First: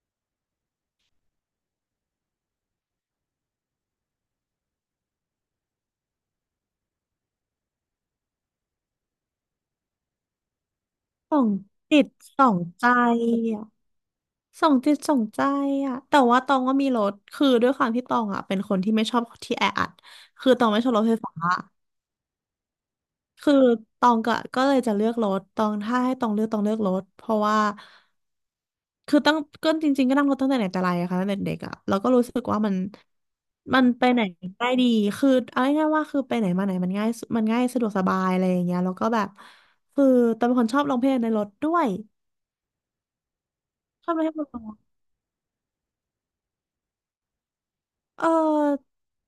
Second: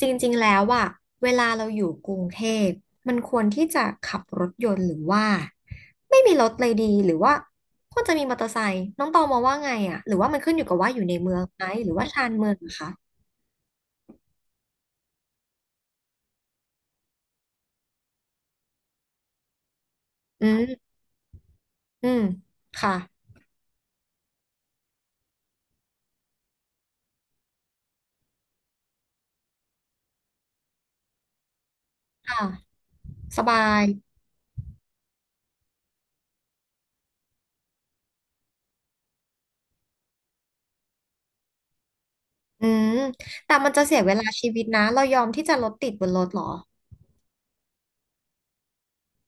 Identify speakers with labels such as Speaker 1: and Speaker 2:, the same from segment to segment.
Speaker 1: จริงๆ แล้วอะเวลาเราอยู่กรุงเทพมันควรที่จะขับรถยนต์หรือว่าไม่มีรถเลยดีหรือว่าควรจะมีมอเตอร์ไซค์น้องตองมองว่าไงอะหรือว่ามันขึ้นอยู่กับว่าอยู่ในเมื
Speaker 2: ส่
Speaker 1: อ
Speaker 2: อ
Speaker 1: ง
Speaker 2: ง
Speaker 1: ไหมหรือ
Speaker 2: จิ
Speaker 1: ว่า
Speaker 2: ต
Speaker 1: ชาน
Speaker 2: ส่
Speaker 1: เมื
Speaker 2: อ
Speaker 1: อง
Speaker 2: ง
Speaker 1: นะ
Speaker 2: ใจ
Speaker 1: คะ
Speaker 2: อ่ะส่องจิตส่องใจอ่ะแต่ว่าตองว่ามีรถคือด้วยความที่ตองอ่ะเป็นคนที่ไม่ชอบที่แออัด
Speaker 1: อื
Speaker 2: คือตองไม่ชอบ
Speaker 1: ม
Speaker 2: รถไฟฟ้า
Speaker 1: อืมค่ะ
Speaker 2: คือตองก็เลยจะเลือกรถตองถ้าให้ตองเลือกตองเลือกรถเพราะว่าคือตั้งก็จริงๆก็นั่งรถตั้งแต่ไหนแต่ไรอะค่ะตั้งแต่เด็กอะแล้วก็รู้สึ
Speaker 1: ค่ะ
Speaker 2: กว่ามัน
Speaker 1: สบา
Speaker 2: มั
Speaker 1: ย
Speaker 2: นไปไหนได้ดีคือเอาง่ายๆว่าคือไปไหนมาไหนมันง่ายสุดมันง่ายสะดวกสบายอะไรอย่างเงี้ยแล้วก็แบบคือตองเป็นคนชอบร้องเพลงในรถด้วย
Speaker 1: อืมแต่มันจะเสีย
Speaker 2: ช
Speaker 1: เว
Speaker 2: อบร้อ
Speaker 1: ลา
Speaker 2: งเพลงบ
Speaker 1: ชี
Speaker 2: น
Speaker 1: วิต
Speaker 2: ร
Speaker 1: นะ
Speaker 2: ถ
Speaker 1: เรายอมที่จะรถติดบนรถเหรอ
Speaker 2: เออ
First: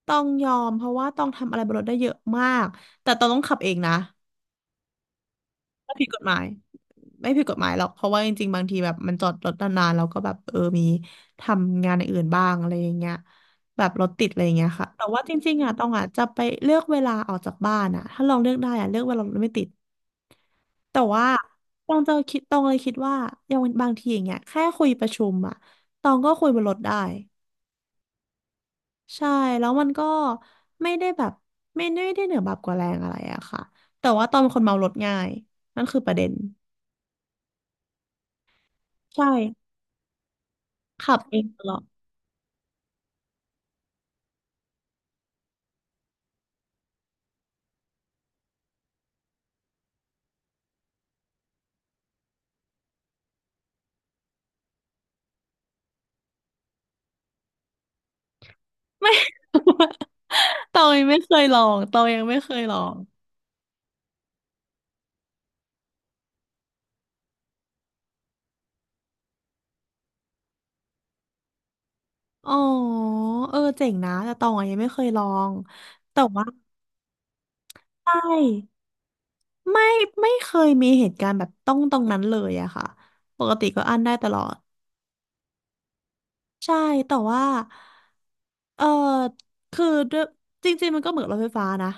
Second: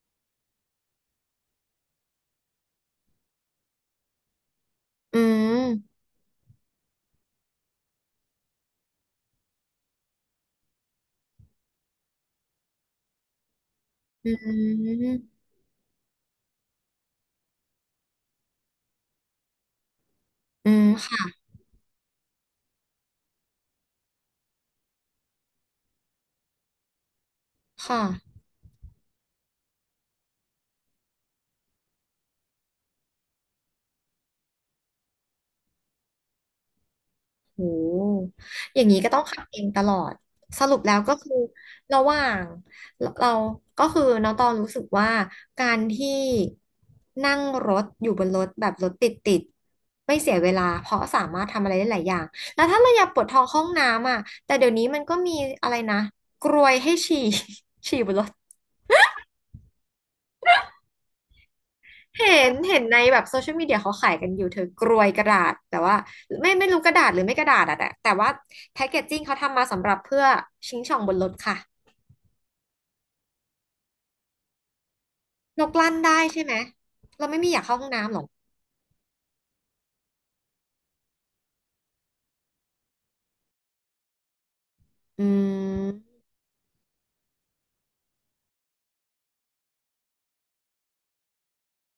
Speaker 2: ต้องยอมเพราะว่าต้องทำอะไรบนรถได้เยอะมากแต่ต้องขับเองนะ
Speaker 1: อื
Speaker 2: ไม่
Speaker 1: ม
Speaker 2: ผิดกฎหมายไม่ผิดกฎหมายหรอกเพราะว่าจริงๆบางทีแบบมันจอดรถนานๆแล้วก็แบบเออมีทำงานอย่างอื่นบ้างอะไรอย่างเงี้ยแบบรถติ
Speaker 1: อื
Speaker 2: ดอะไรอย่างเงี้ยค่ะแต่ว่าจ
Speaker 1: ม
Speaker 2: ริงๆอ่ะต้องอ่ะจะไปเลือกเวลาออกจากบ้านอ่ะถ้าลองเลือกได้อ่ะเลือกเวลารถไม่ติด
Speaker 1: อืม
Speaker 2: แต่
Speaker 1: ค่ะ
Speaker 2: ว่าต้องจะคิดต้องเลยคิดว่าอย่างบางทีอย่างเงี้ยแค่คุยประชุมอ่ะตองก็คุยบนรถได้
Speaker 1: ค่ะ
Speaker 2: ใช่แล้วมันก็ไม่ได้แบบไม่ได้เหนือแบบกว่าแรงอะไรอะค่ะแต่ว่าตอนเป็นคนเมารถง่ายนั่นคือประเด็น
Speaker 1: โหอย่างนี้ก็
Speaker 2: ใ
Speaker 1: ต้องขับเอง
Speaker 2: ช่
Speaker 1: ตลอด สรุปแล้วก็
Speaker 2: ขับ
Speaker 1: คือ
Speaker 2: เองตลอด
Speaker 1: ระหว่าง เราก็คือน้องตองรู้สึกว่าการที่นั่งรถอยู่บนรถแบบรถติดไม่เสียเวลาเพราะสามารถทำอะไรได้หลายอย่าง แล้วถ้าเราอยากปวดท้องเข้าห้องน้ำอ่ะแต่เดี๋ยวนี้มันก็มีอะไรนะกรวยให้ฉี่ ฉี่บนรถ
Speaker 2: ตองยังไม่เคยลองตองยังไม่
Speaker 1: เห็
Speaker 2: เค
Speaker 1: น
Speaker 2: ยลอ
Speaker 1: เห็น
Speaker 2: ง
Speaker 1: ในแบบโซเชียลมีเดียเขาขายกันอยู่เธอกรวยกระดาษแต่ว่าไม่รู้กระดาษหรือไม่กระดาษอะแต่ว่าแพ็กเกจจิ้งเขาทำมาสำหรับเพื่อชิงช่องบนรถค่ะ
Speaker 2: อ๋อเออเจ๋งนะแต่ตองอะยังไม่เคยลอง
Speaker 1: นกลั่นได้
Speaker 2: แต่
Speaker 1: ใช่
Speaker 2: ว่า
Speaker 1: ไหมเราไม่มีอยากเข้าห้อง
Speaker 2: ใช
Speaker 1: น้ำหรอก
Speaker 2: ่ไม่ไม่เคยมีเหตุการณ์แบบต้องตรงนั้นเลยอะค่ะปกติก็อั้นได้ตลอด
Speaker 1: อืม
Speaker 2: ใช่แต่ว่าเออคือด้วยจริงๆมันก็เหมือนรถไฟฟ้านะ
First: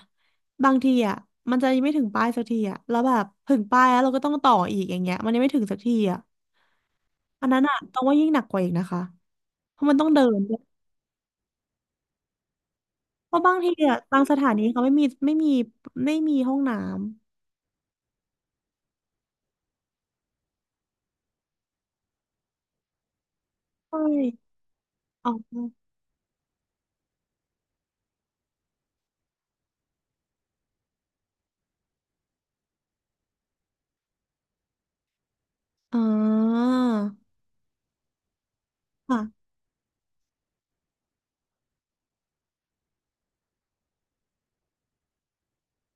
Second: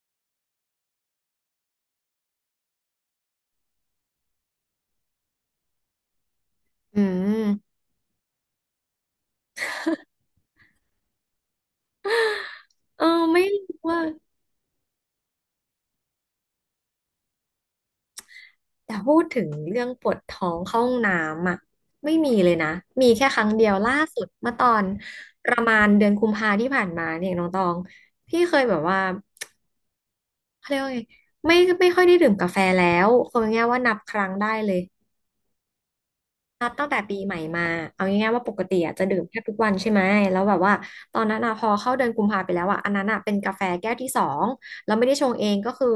Speaker 2: บางทีอ่ะมันจะยังไม่ถึงป้ายสักทีอ่ะแล้วแบบถึงป้ายแล้วเราก็ต้องต่ออีกอย่างเงี้ยมันยังไม่ถึงสักทีอ่ะ
Speaker 1: อืม
Speaker 2: อันนั้นอ่ะต้องว่ายิ่งหนักกว่าอีกนะคะเพราะมันต้องเดินด้วย
Speaker 1: เออ
Speaker 2: เพ
Speaker 1: ไม่
Speaker 2: ราะบาง
Speaker 1: รู้
Speaker 2: ทีอ่ะ
Speaker 1: ว่า
Speaker 2: บางสถานีเขาไม่มีไม่มีห้องน้ำ
Speaker 1: แต่พูดถึงเรื่องปวดท้องเข้าห้องน้ำอ่ะไม่มีเลยนะมีแค่ครั้งเดียวล่า
Speaker 2: ใช
Speaker 1: สุด
Speaker 2: ่
Speaker 1: เมื่อตอน
Speaker 2: อ๋
Speaker 1: ประมาณ
Speaker 2: อ
Speaker 1: เดือนกุมภาที่ผ่านมาเนี่ยน้องตองพี่เคยแบบว่า เขาเรียกว่าไงไม่ไม่ค่อยได้ดื่มกาแฟแล้วคือง่ายๆว่านับครั้งได้เลย
Speaker 2: อ๋
Speaker 1: นั
Speaker 2: อ
Speaker 1: บตั้งแต่ปีใหม่มาเอาง่ายๆว่าปกติอะจะดื่มแทบ
Speaker 2: ค่ะ
Speaker 1: ทุกวันใช่ไหมแล้วแบบว่าตอนนั้นอะพอเข้าเดือนกุมภาไปแล้วอะอันนั้นอะเป็นกาแฟแก้วที่สองเราไม่ได้ชงเองก็คือ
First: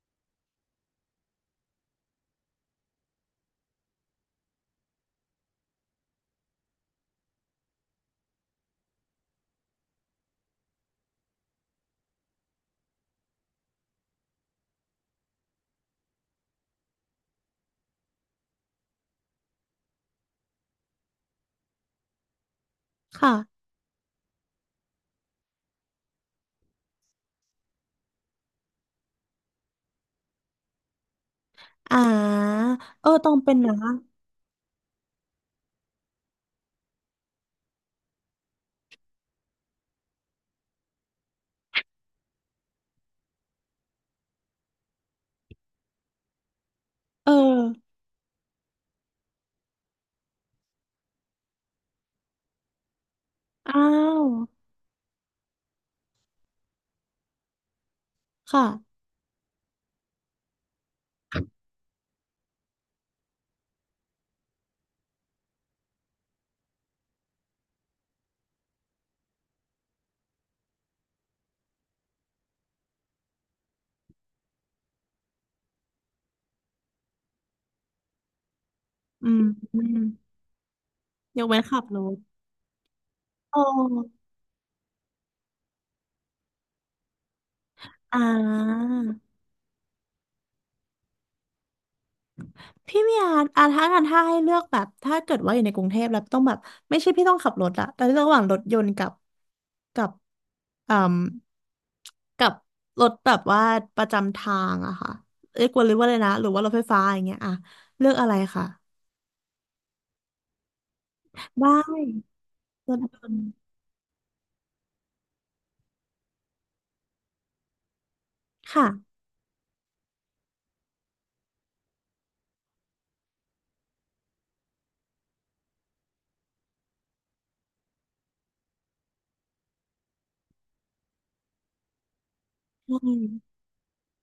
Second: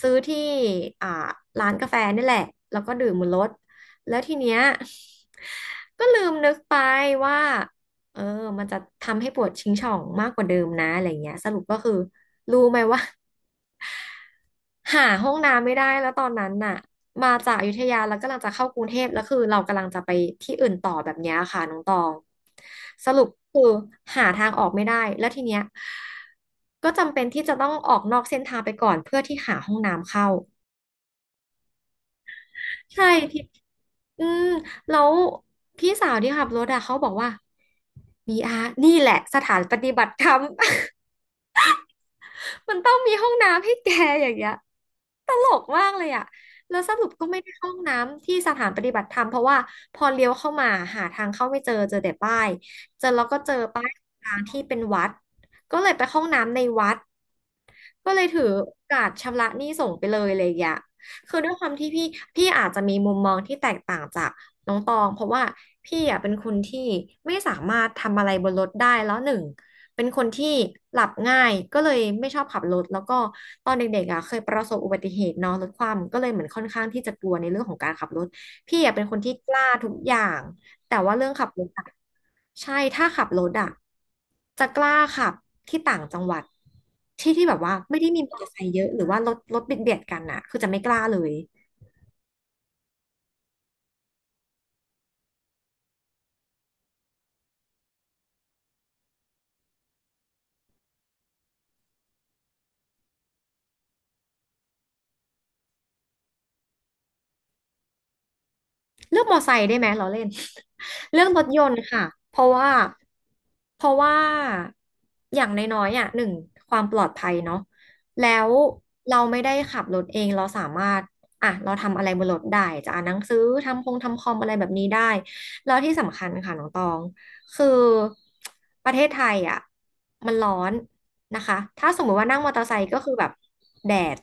Speaker 1: ซื้อที่อ่าร้านกาแฟนี่แหละแล้วก็ดื่มบนรถแล้วทีเนี้ยก็ลืมนึกไปว่าเออมันจะทำให้ปวดชิงช่องมากกว่าเดิมนะอะไรเงี้ยสรุปก็คือรู้ไหมว่า หาห้องน้ำไม่ได้แล้วตอนนั้นน่ะมาจากอยุธยาแล้วกำลังจะเข้ากรุงเทพแล้วคือเรากำลังจะไปที่อื่นต่อแบบเนี้ยค่ะน้องตองสรุป
Speaker 2: ค่ะ
Speaker 1: คือหาทางออกไม่ได้แล้วทีเนี้ยก็จำเป็นที่จะต้องออกนอกเส้นทางไปก่อนเพื่อที่หาห้องน้ำเข้า
Speaker 2: อ่า
Speaker 1: ใช่
Speaker 2: เออต้อง
Speaker 1: ที่
Speaker 2: เป็นนะ
Speaker 1: อืมแล้วพี่สาวที่ขับรถอะเขาบอกว่ามีอาร์นี่แหละสถานปฏิบัติธรรม มันต้องมีห้องน้ำให้แกอย่างเงี้ยตลกมากเลยอ่ะแล้วสรุปก็
Speaker 2: เออ
Speaker 1: ไม่ได้เข้าห้องน้ำที่สถานปฏิบัติธรรมเพราะว่าพอเลี้ยวเข้ามาหาทางเข้าไม่เจอเจอแต่ป้ายเจอแล้วก็เจอ
Speaker 2: อ้า
Speaker 1: ป้าย
Speaker 2: ว
Speaker 1: ทางที่เป็นวัดก็เลยไปเข้าห้องน้ำในวัดก็เลยถือโอ
Speaker 2: ค่ะ
Speaker 1: กาสชำระหนี้ส่งไปเลยอะไรอย่างเงี้ยคือด้วยความที่พี่อาจจะมีมุมมองที่แตกต่างจาก น้องตองเพราะว่าพี่อ่ะเป็นคนที่ไม่สามารถทำอะไรบนรถได้แล้วหนึ่งเป็นคนที่หลับง่ายก็เลยไม่ชอบขับรถแล้วก็ตอนเด็กๆอ่ะเคยประสบอุบัติเหตุเนอะรถคว่ำก็เลยเหมือนค่อนข้างที่จะกลัวในเรื่องของการขับรถพี่อ่ะเป็นคนที่
Speaker 2: อืม
Speaker 1: กล้าทุกอย่างแต่ว่าเรื่อง
Speaker 2: ย
Speaker 1: ขั
Speaker 2: ก
Speaker 1: บ
Speaker 2: เว้
Speaker 1: ร
Speaker 2: น
Speaker 1: ถ
Speaker 2: ขั
Speaker 1: อะ
Speaker 2: บรถ
Speaker 1: ใช่ถ้าขับรถ
Speaker 2: โอ
Speaker 1: อะ
Speaker 2: ้
Speaker 1: จะกล้าขับที่ต่างจังหวัดที่ที่แบบว่าไม่ได้
Speaker 2: อ่
Speaker 1: มีมอเตอร์ไซค์เย
Speaker 2: า
Speaker 1: อะหรือว่ารถเบียดกันอะคือจะไม่กล้าเลย
Speaker 2: พี่เมียอ่าถ้ากันถ้าให้เลือกแบบ ถ้าเกิดว่าอยู่ในกรุงเทพแล้วต้องแบบไม่ใช่พี่ต้องขับรถอะแต่เลือกระหว่างรถยนต์กับอืมกับรถแบบว่าประจำทางอะค่ะเรียกว่าหรือว่าอะไรนะ หรือว่ารถไฟฟ้าอย่างเงี้ยอะเลือกอะไรค่ะ
Speaker 1: เลือกมอไซค์ได้ไหมล้อเล่น เลือกรถย
Speaker 2: ได
Speaker 1: นต์ค่ะเพ
Speaker 2: ้
Speaker 1: ราะว่า
Speaker 2: รถยนต์
Speaker 1: เพราะว่าอย่างน้อยๆอ่ะหนึ่งความปลอดภัยเนาะแล้ว
Speaker 2: ค่ะ
Speaker 1: เราไม่ได้ขับรถเองเราสามารถอ่ะเราทำอะไรบนรถได้จะอ่านหนังสือทำคอมอะไรแบบนี้ได้แล้วที่สำคัญค่ะน้องตองคือประเทศไทยอ่ะมันร้อนนะคะถ้าสมมติว่านั่งมอเตอร์ไซค์
Speaker 2: ใช
Speaker 1: ก็คือแบบ
Speaker 2: ่
Speaker 1: แดด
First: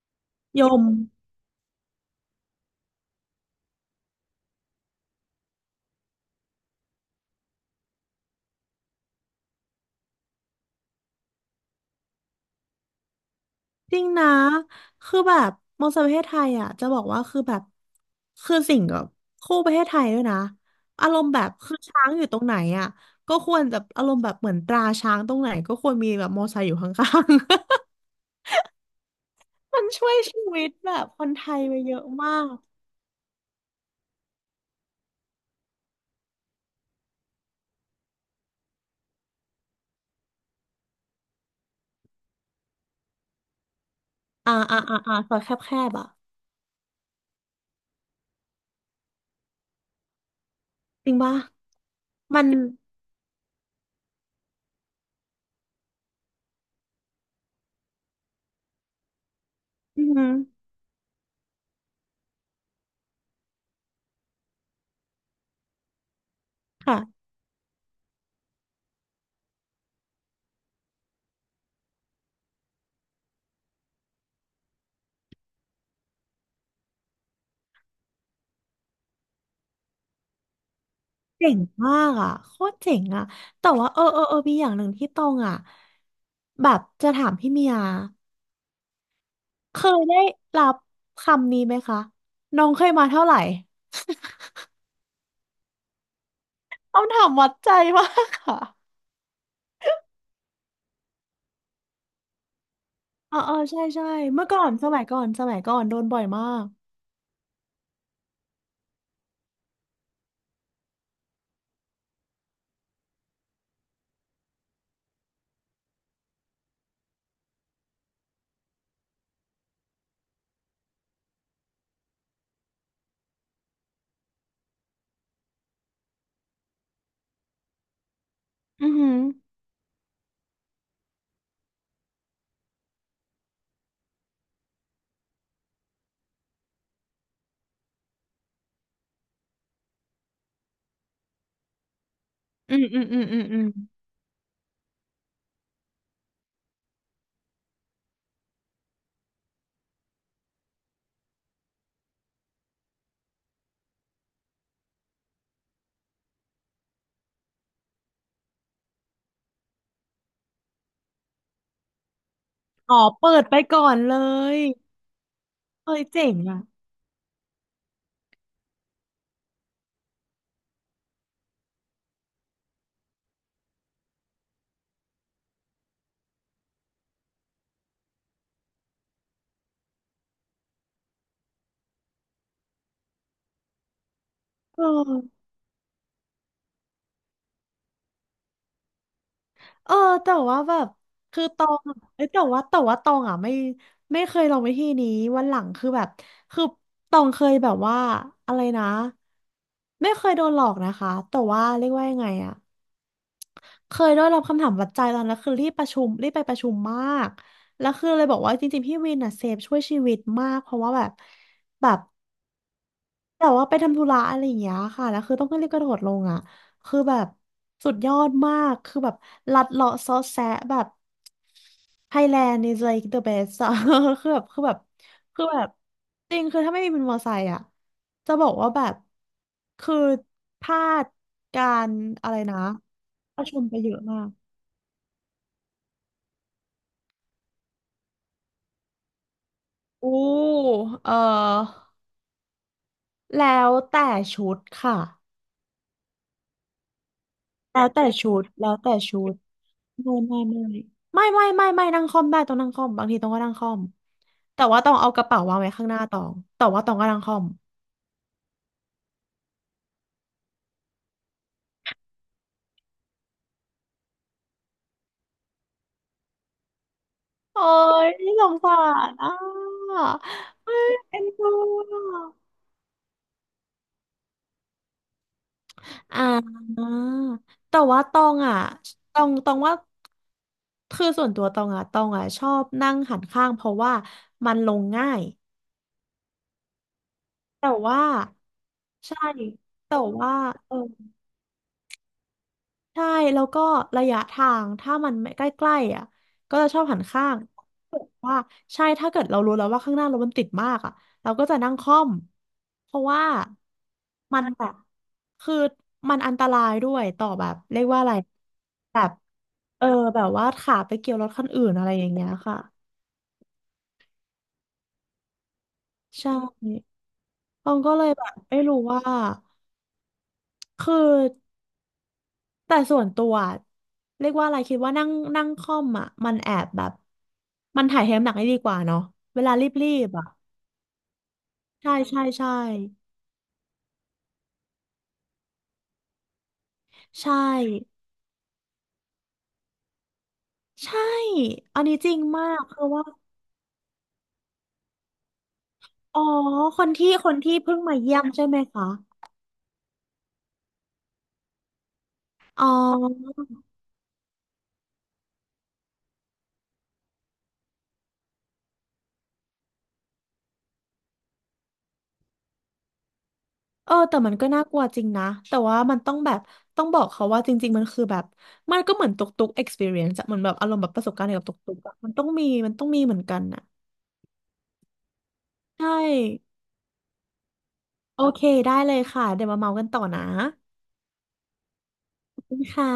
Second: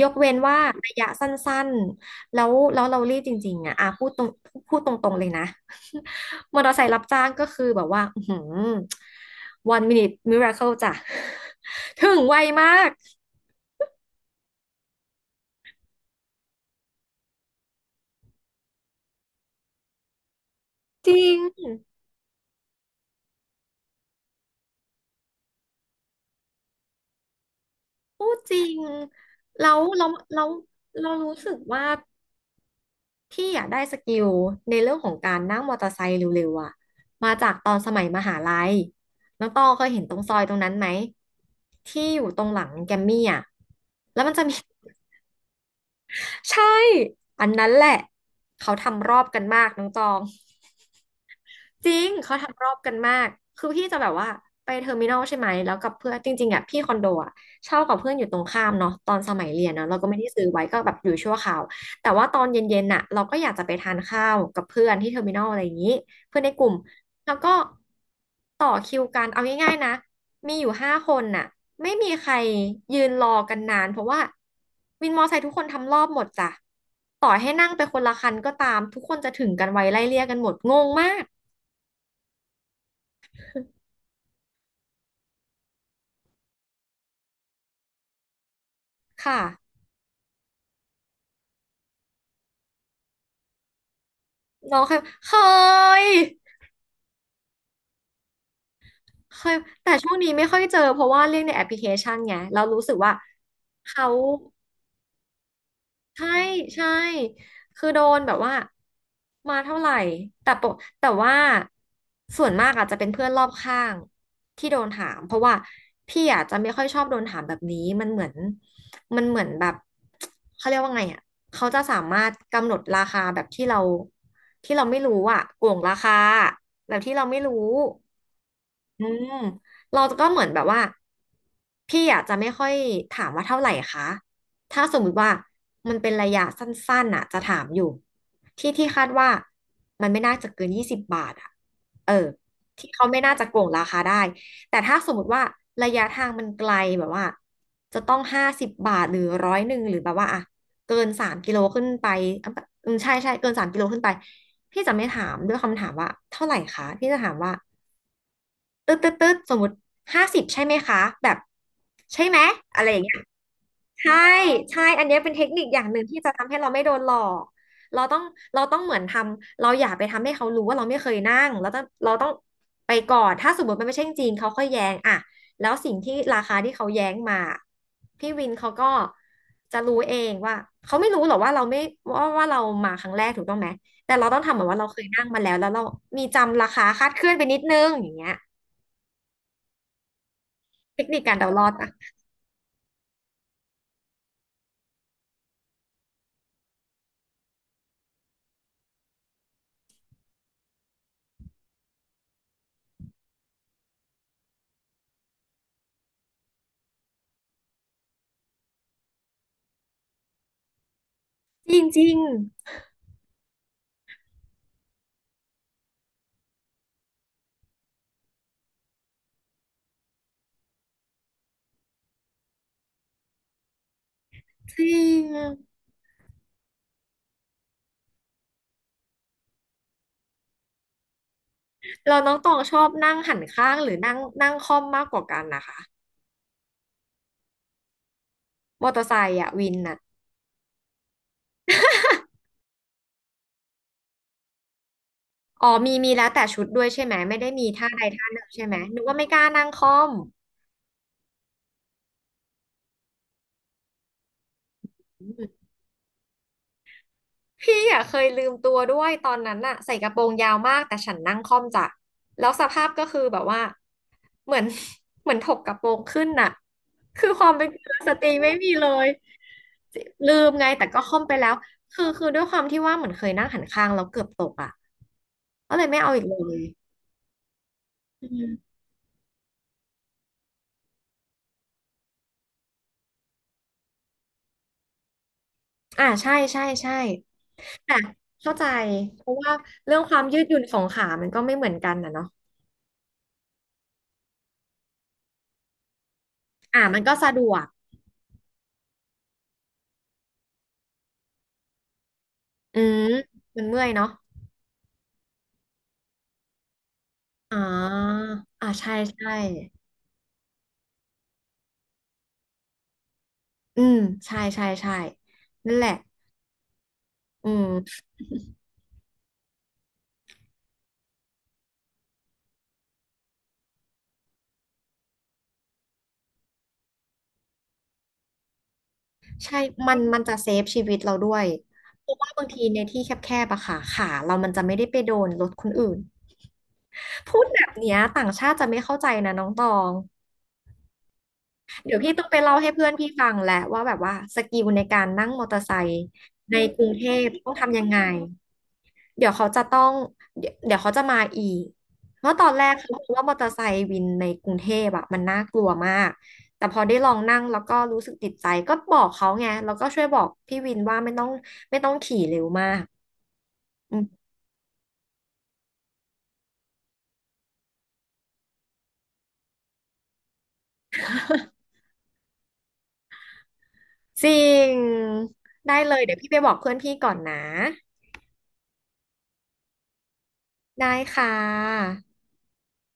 Speaker 1: ยกเว้นว่า
Speaker 2: ยม
Speaker 1: ระยะสั้น แล้วเรารีบจริงๆอ่ะพูดตรงๆเลยนะ มอเตอร์ไซค์รับจ้างก็คือแบบว่าอืม one minute miracle จ้ะ ถึงไวมาก
Speaker 2: จริงนะคือแบบมองสาวประเทศไทยอ่ะจะบอกว่าคือแบบคือสิ่งกับคู่ประเทศไทยด้วยนะอา
Speaker 1: จ
Speaker 2: ร
Speaker 1: ริ
Speaker 2: มณ์
Speaker 1: ง
Speaker 2: แบบคือช้างอยู่ตรงไหนอ่ะก็ควรจะอารมณ์แบบเหมือนตราช้างตรงไหนก็ควรมีแบบมอไซค์อยู่ข้าง
Speaker 1: พูดจริง
Speaker 2: ๆ
Speaker 1: แล้ ว
Speaker 2: มันช่วยชี
Speaker 1: เรา
Speaker 2: วิตแบบ
Speaker 1: เรา
Speaker 2: คน
Speaker 1: รู้
Speaker 2: ไท
Speaker 1: สึก
Speaker 2: ยไป
Speaker 1: ว่า
Speaker 2: เยอะมาก
Speaker 1: พี่อยากได้สกิลในเรื่องของการนั่งมอเตอร์ไซค์เร็วๆอ่ะมาจากตอนสมัยมหาลัยน้องตองเคยเห็นตรงซอยตรงนั้นไหมที่อยู่ตรงหลังแกมมี่อ่ะแล้วมันจะ
Speaker 2: อ่า
Speaker 1: มี
Speaker 2: อ่าอ่าอ่าซอยแคบๆอ่ะ
Speaker 1: ใช่ อันนั้นแหละเขาทำรอบกันมากน้องตอง
Speaker 2: จริงป่ะ
Speaker 1: จริงเขา
Speaker 2: มัน
Speaker 1: ทำรอบกันมากคือพี่จะแบบว่าไปเทอร์มินอลใช่ไหมแล้วกับเพื่อนจริงๆอ่ะพี่คอนโดอ่ะเช่ากับเพื่อนอยู่ตรงข้ามเนาะตอนสมัยเรียนนะเรา
Speaker 2: อื
Speaker 1: ก็
Speaker 2: อ
Speaker 1: ไม่ได้
Speaker 2: หือ
Speaker 1: ซื้อไว้ก็แบบอยู่ชั่วคราวแต่ว่าตอนเย็นๆน่ะเราก็อยากจะไปทานข้าวกับเพื่อนที่เทอร์มินอลอะไรอย่างนี้เพื่อนในกลุ่ม
Speaker 2: ค่ะ
Speaker 1: แล้วก็ต่อคิวกันเอาง่ายๆนะมีอยู่5 คนน่ะไม่มีใครยืนรอกันนานเพราะว่าวินมอไซค์ทุกคนทำรอบหมดจ้ะต่อให้นั่งไปคนละคันก็ตามทุกคนจะถึงกันไวไล่เลี่ยกันหมดงงมาก
Speaker 2: เจ๋งมากอ่ะโคตรเจ๋งอ่ะแต่ว่าเออมีอย่างหนึ่งที่ตองอ่ะแบบจะถามพี่เมีย
Speaker 1: ค่ะ
Speaker 2: เคยได้รับคำนี้ไหมคะน้องเคยมาเท่าไหร่
Speaker 1: น้องเคยเคย
Speaker 2: คำถามวัดใจมากค่ะ
Speaker 1: เคยแต่ช่วงนี้ไม่ค่อยเจอเพราะว่าเรื่องในแอปพลิเคชันไงเรารู้สึกว่า
Speaker 2: เออเออใช่ใช่
Speaker 1: เขา
Speaker 2: เมื่อก่อนสมัยก่อนโดนบ่อย
Speaker 1: ใช่
Speaker 2: มาก
Speaker 1: ใช่คือโดนแบบว่ามาเท่าไหร่แต่ปกแต่ว่าส่วนมากอาจจะเป็นเพื่อนรอบข้างที่โดนถามเพราะว่าพี่อาจจะไม่ค่อยชอบโดนถามแบบนี้มันเหมือนแบบเขาเรียกว่าไงอ่ะเขาจะสามารถกำหนดราคาแบบที่เราไม่รู้อ่ะโกงราคาแบบที่เราไม่รู้
Speaker 2: อือ
Speaker 1: อื
Speaker 2: หือ
Speaker 1: มเราก็เหมือนแบบว่าพี่อาจจะไม่ค่อยถามว่าเท่าไหร่คะถ้าสมมุติว่ามันเป็นระยะสั้นๆน่ะจะถามอยู่ที่ที่คาดว่ามันไม่น่าจะเกิน20 บาทอ่ะเออ
Speaker 2: อืม
Speaker 1: ที่
Speaker 2: อื
Speaker 1: เขา
Speaker 2: มอื
Speaker 1: ไม่
Speaker 2: ม
Speaker 1: น่า
Speaker 2: อืม
Speaker 1: จะโก
Speaker 2: อืม
Speaker 1: งราคาได้แต่ถ้าสมมติว่าระยะทางมันไกลแบบว่าจะต้อง50 บาทหรือ100หรือแบบว่าอ่ะเกินสามกิโลขึ้นไปอ่ะอืมใช่ใช่เกินสามกิโลขึ้นไปพี่จะไม่ถามด้วยคำถามว่าเท่าไหร่คะพี่จะถามว่า ตึ๊ดตึ๊ดตึ๊ดสมมติ50ใช่ไหมคะแบบใช่ไหมอะไร
Speaker 2: อ๋
Speaker 1: อ
Speaker 2: อ
Speaker 1: ย่างเงี้ย
Speaker 2: เปิดไปก่อนเล
Speaker 1: ใช่
Speaker 2: ย
Speaker 1: ใช่ อันเนี้ยเป็นเทคนิคอย่าง
Speaker 2: เฮ้
Speaker 1: ห
Speaker 2: ย
Speaker 1: นึ่งที่
Speaker 2: เจ๋
Speaker 1: จะ
Speaker 2: ง
Speaker 1: ทำให้
Speaker 2: อ่ะ
Speaker 1: เราไม่โดนหลอกเราต้องเราต้องเหมือนทำเราอย่าไปทำให้เขารู้ว่าเราไม่เคยนั่งเราต้องไปก่อนถ้าสมมติมันไม่ใช่จริงเขาค่อยแย้งอะแล้วสิ่งที่ราคาที่เขาแย้งมา พี่วินเขาก็จะรู้เองว่าเขาไม่รู้หรอกว่าเราไม่ว่าเรามาครั้งแรกถูกต้องไหมแต่เราต้องทำเหมือนว่า
Speaker 2: เ
Speaker 1: เราเคยนั่ง
Speaker 2: ออ
Speaker 1: มาแล้วแล้วเรามีจำราคาคลาดเคลื่อนไปนิดนึงอย่างเงี้ย
Speaker 2: เออแต่ว่าแบบ
Speaker 1: เทคนิคการ
Speaker 2: คือ
Speaker 1: เดา
Speaker 2: ต
Speaker 1: รอ
Speaker 2: อ
Speaker 1: ด
Speaker 2: ง
Speaker 1: อะ
Speaker 2: อะเอ้ยแต่ว่าตองอ่ะไม่ไม่เคยลองวิธีนี้วันหลังคือแบบคือตองเคยแบบว่าอะไรนะไม่เคยโดนหลอกนะคะแต่ว่าเรียกว่ายังไงอะ เคยได้รับคำถามวัดใจตอนนั้นคือรีบประชุมรีบไปประชุมมากแล้วคือเลยบอกว่าจริงๆพี่วินอ่ะเซฟช่วยชีวิตมากเพราะว่าแบบ
Speaker 1: จริง
Speaker 2: แบ
Speaker 1: จ
Speaker 2: บ
Speaker 1: ริง
Speaker 2: แต่ว่าไปทำธุระอะไรอย่างเงี้ยค่ะแล้วคือต้องรีบกระโดดลงอ่ะคือแบบสุดยอดมากคือแบบลัดเลาะซอแซะแบบ Thailand is like the best อะ คือแบ
Speaker 1: จ
Speaker 2: บคือแบบ
Speaker 1: ริ
Speaker 2: คือแบบ
Speaker 1: ง
Speaker 2: จริงคือถ้าไม่มีเป็นมอไซค์อะจะบอกว่าแบบคือพลาดการ
Speaker 1: เราน้
Speaker 2: อะ
Speaker 1: อ
Speaker 2: ไร
Speaker 1: งตอ
Speaker 2: นะ
Speaker 1: งชอบนั่งหั
Speaker 2: ป
Speaker 1: น
Speaker 2: ระชุม
Speaker 1: ข้า
Speaker 2: ไป
Speaker 1: งห
Speaker 2: เย
Speaker 1: รือ
Speaker 2: อะ
Speaker 1: นั่ง
Speaker 2: มาก
Speaker 1: นั่งค่อมมากกว่ากันนะคะมอเตอร์ไซค์อะวินน่ะ
Speaker 2: อู้เออแล้วแต่ชุดค่ะ
Speaker 1: อ๋อมีแล้วแต่ชุดด้วยใช่ไหมไม่ได้มี
Speaker 2: แล้
Speaker 1: ท่า
Speaker 2: ว
Speaker 1: ใด
Speaker 2: แต่
Speaker 1: ท่า
Speaker 2: ชุ
Speaker 1: ห
Speaker 2: ด
Speaker 1: นึ่งใช่
Speaker 2: แล้
Speaker 1: ไหม
Speaker 2: วแต่
Speaker 1: นึกว่า
Speaker 2: ชุ
Speaker 1: ไม่
Speaker 2: ด
Speaker 1: กล้านั่งค่อม
Speaker 2: ไม่ไม่ไม่ไม่นั่งคล่อมได้ต้องนั่งคล่อมบางทีต้องก็นั่งคล่อมแต่ว่าต้องเอาก
Speaker 1: อื
Speaker 2: ระเป๋าวา
Speaker 1: ม
Speaker 2: งไว้ข้างหน้าตองแต่ว่าตองก็นั่งคล่อม
Speaker 1: พี่อ่ะเคยลืมตัวด้วยตอนนั้นน่ะใส่กระโปรงยาวมากแต่ฉันนั่งค่อมจ้ะแล้วสภาพก็คือแบบว่าเหมือน เหมือนถกกระโปรงขึ้นน่ะคือความ
Speaker 2: โอ้
Speaker 1: เป็นกุล
Speaker 2: ย
Speaker 1: สตรี
Speaker 2: ส
Speaker 1: ไม่
Speaker 2: ง
Speaker 1: มี
Speaker 2: สา
Speaker 1: เลย
Speaker 2: รอ่ะ
Speaker 1: ลืมไง
Speaker 2: เอ้
Speaker 1: แต่
Speaker 2: ย
Speaker 1: ก็ค่อ
Speaker 2: เอ็
Speaker 1: ม
Speaker 2: น
Speaker 1: ไป
Speaker 2: ดู
Speaker 1: แล้ว
Speaker 2: อ
Speaker 1: คือด้วย
Speaker 2: ะ
Speaker 1: ความที่ว่าเหมือนเคยนั่งหันข้างแล้วเกือบตกอ่ะก็เลยไม่เอา
Speaker 2: อ่
Speaker 1: อีกเลย
Speaker 2: าแต่ว่าตอ
Speaker 1: อื
Speaker 2: งอ่ะ
Speaker 1: ม
Speaker 2: ตองว่าคือส่วนตัวตองอ่ะตองอ่ะชอบนั่งหันข้างเพราะว่ามันลงง่าย
Speaker 1: อ่าใช่ใช่ใช่
Speaker 2: แต่
Speaker 1: แต่
Speaker 2: ว่า
Speaker 1: เข้าใจ
Speaker 2: ใช่
Speaker 1: เพราะว่า
Speaker 2: แต่
Speaker 1: เรื่องความ
Speaker 2: ว่า
Speaker 1: ยืดหยุ่น
Speaker 2: เอ
Speaker 1: ข
Speaker 2: อ
Speaker 1: องขามันก็ไม่เหมือนกันนะเนาะ
Speaker 2: ใช่แล้วก็ระยะทางถ้ามันไม่ใกล้ๆอ่ะก็จะชอ
Speaker 1: อ่า
Speaker 2: บหั
Speaker 1: มัน
Speaker 2: น
Speaker 1: ก็
Speaker 2: ข้า
Speaker 1: สะ
Speaker 2: ง
Speaker 1: ดวก
Speaker 2: ว่าใช่ถ้าเกิดเรารู้แล้วว่าข้างหน้ารถมันติดมากอ่ะเราก็จะนั่งค่อม
Speaker 1: อื
Speaker 2: เพ
Speaker 1: ม
Speaker 2: ราะว่า
Speaker 1: มันเมื่อยเนาะ
Speaker 2: มันแบบคือมันอันตรายด้วยต่อแบบ
Speaker 1: อ๋อ
Speaker 2: เรียกว่าอะไร
Speaker 1: อ่าใช่
Speaker 2: แบบ
Speaker 1: ใช่
Speaker 2: เออแบบว่าขาไปเกี่ยวรถคันอื่นอะไรอย่างเงี้ยค่ะ
Speaker 1: อืมใช่ใช่ใช่นั่นแหละ
Speaker 2: ใช่
Speaker 1: อื
Speaker 2: ต้องก็
Speaker 1: ม
Speaker 2: เลยแบบไม่รู้ว่าคือ แต่ส่วนตัวอะเรียกว่าอะไรคิดว่านั่งนั่งคล่อมอ่ะมันแอบแบบมันถ่ายเทน้ำหนักได้ดีกว่าเนาะเวลา
Speaker 1: ใช่
Speaker 2: รี
Speaker 1: มัน
Speaker 2: บ
Speaker 1: มั
Speaker 2: ๆ
Speaker 1: น
Speaker 2: อ่ะ
Speaker 1: จะเซฟชีวิตเราด้วย
Speaker 2: ใช่
Speaker 1: เพราะ
Speaker 2: ใช่
Speaker 1: ว่าบาง
Speaker 2: ใช่
Speaker 1: ทีในที่แคบๆอะค่ะขาเรามันจะไม่ได้ไปโดนรถคนอื่น
Speaker 2: ใช่
Speaker 1: พูดแบบเนี้ยต่างชาติจะไม่เข้าใจนะน้องตอง
Speaker 2: ใช่อัน
Speaker 1: เดี๋
Speaker 2: นี้
Speaker 1: ยว
Speaker 2: จ
Speaker 1: พี่
Speaker 2: ริง
Speaker 1: ต้องไป
Speaker 2: มา
Speaker 1: เล่า
Speaker 2: ก
Speaker 1: ให้
Speaker 2: คือ
Speaker 1: เพื่อน
Speaker 2: ว่า
Speaker 1: พี่ฟังแหละว่าแบบว่าสกิลในการนั่งมอเตอร์ไซค์
Speaker 2: อ๋อ
Speaker 1: ในก
Speaker 2: ค
Speaker 1: รุ
Speaker 2: น
Speaker 1: งเท
Speaker 2: ที่
Speaker 1: พ
Speaker 2: คน
Speaker 1: ต้อ
Speaker 2: ที่
Speaker 1: ง
Speaker 2: เพิ่
Speaker 1: ทำ
Speaker 2: ง
Speaker 1: ยัง
Speaker 2: มา
Speaker 1: ไง
Speaker 2: เยี่ยมใช่ไหมคะ
Speaker 1: เดี๋ยวเขาจะต้องเดี๋ยวเขาจะมาอีก เพราะตอนแร
Speaker 2: อ๋
Speaker 1: กเขาบอกว่าม
Speaker 2: อ
Speaker 1: อเตอร์ไซค์วินในกรุงเทพอะมันน่ากลัวมาก แต่พอได้ลองนั่งแล้วก็รู้สึกติดใจ ก็บอกเขาไงแล้วก็ช่วยบอกพี่วินว่าไม่ต้องขี่เร็วมาก
Speaker 2: เอ
Speaker 1: อื
Speaker 2: อแต่
Speaker 1: ม
Speaker 2: มันก็น่ากลัวจริงนะแต่ว่ามันต้องแบบต้องบอกเขาว่าจริงๆมันคือแบบมันก็เหมือนตุ๊กตุ๊ก experience อะเหมือนแบบอารมณ์แบบประสบการณ์เกี่ยวกับตุ๊กตุ๊กอะมันต้องมีเหมือนกันอะ
Speaker 1: จริงได้
Speaker 2: ใช่
Speaker 1: เลยเดี๋ยวพี่ไปบอกเพื่อนพี่ก่อนนะ
Speaker 2: โอเคได้เลยค่ะเดี๋ยวมาเมากันต่อนะ
Speaker 1: ได้ค่ะ
Speaker 2: ขอบคุณค่ะ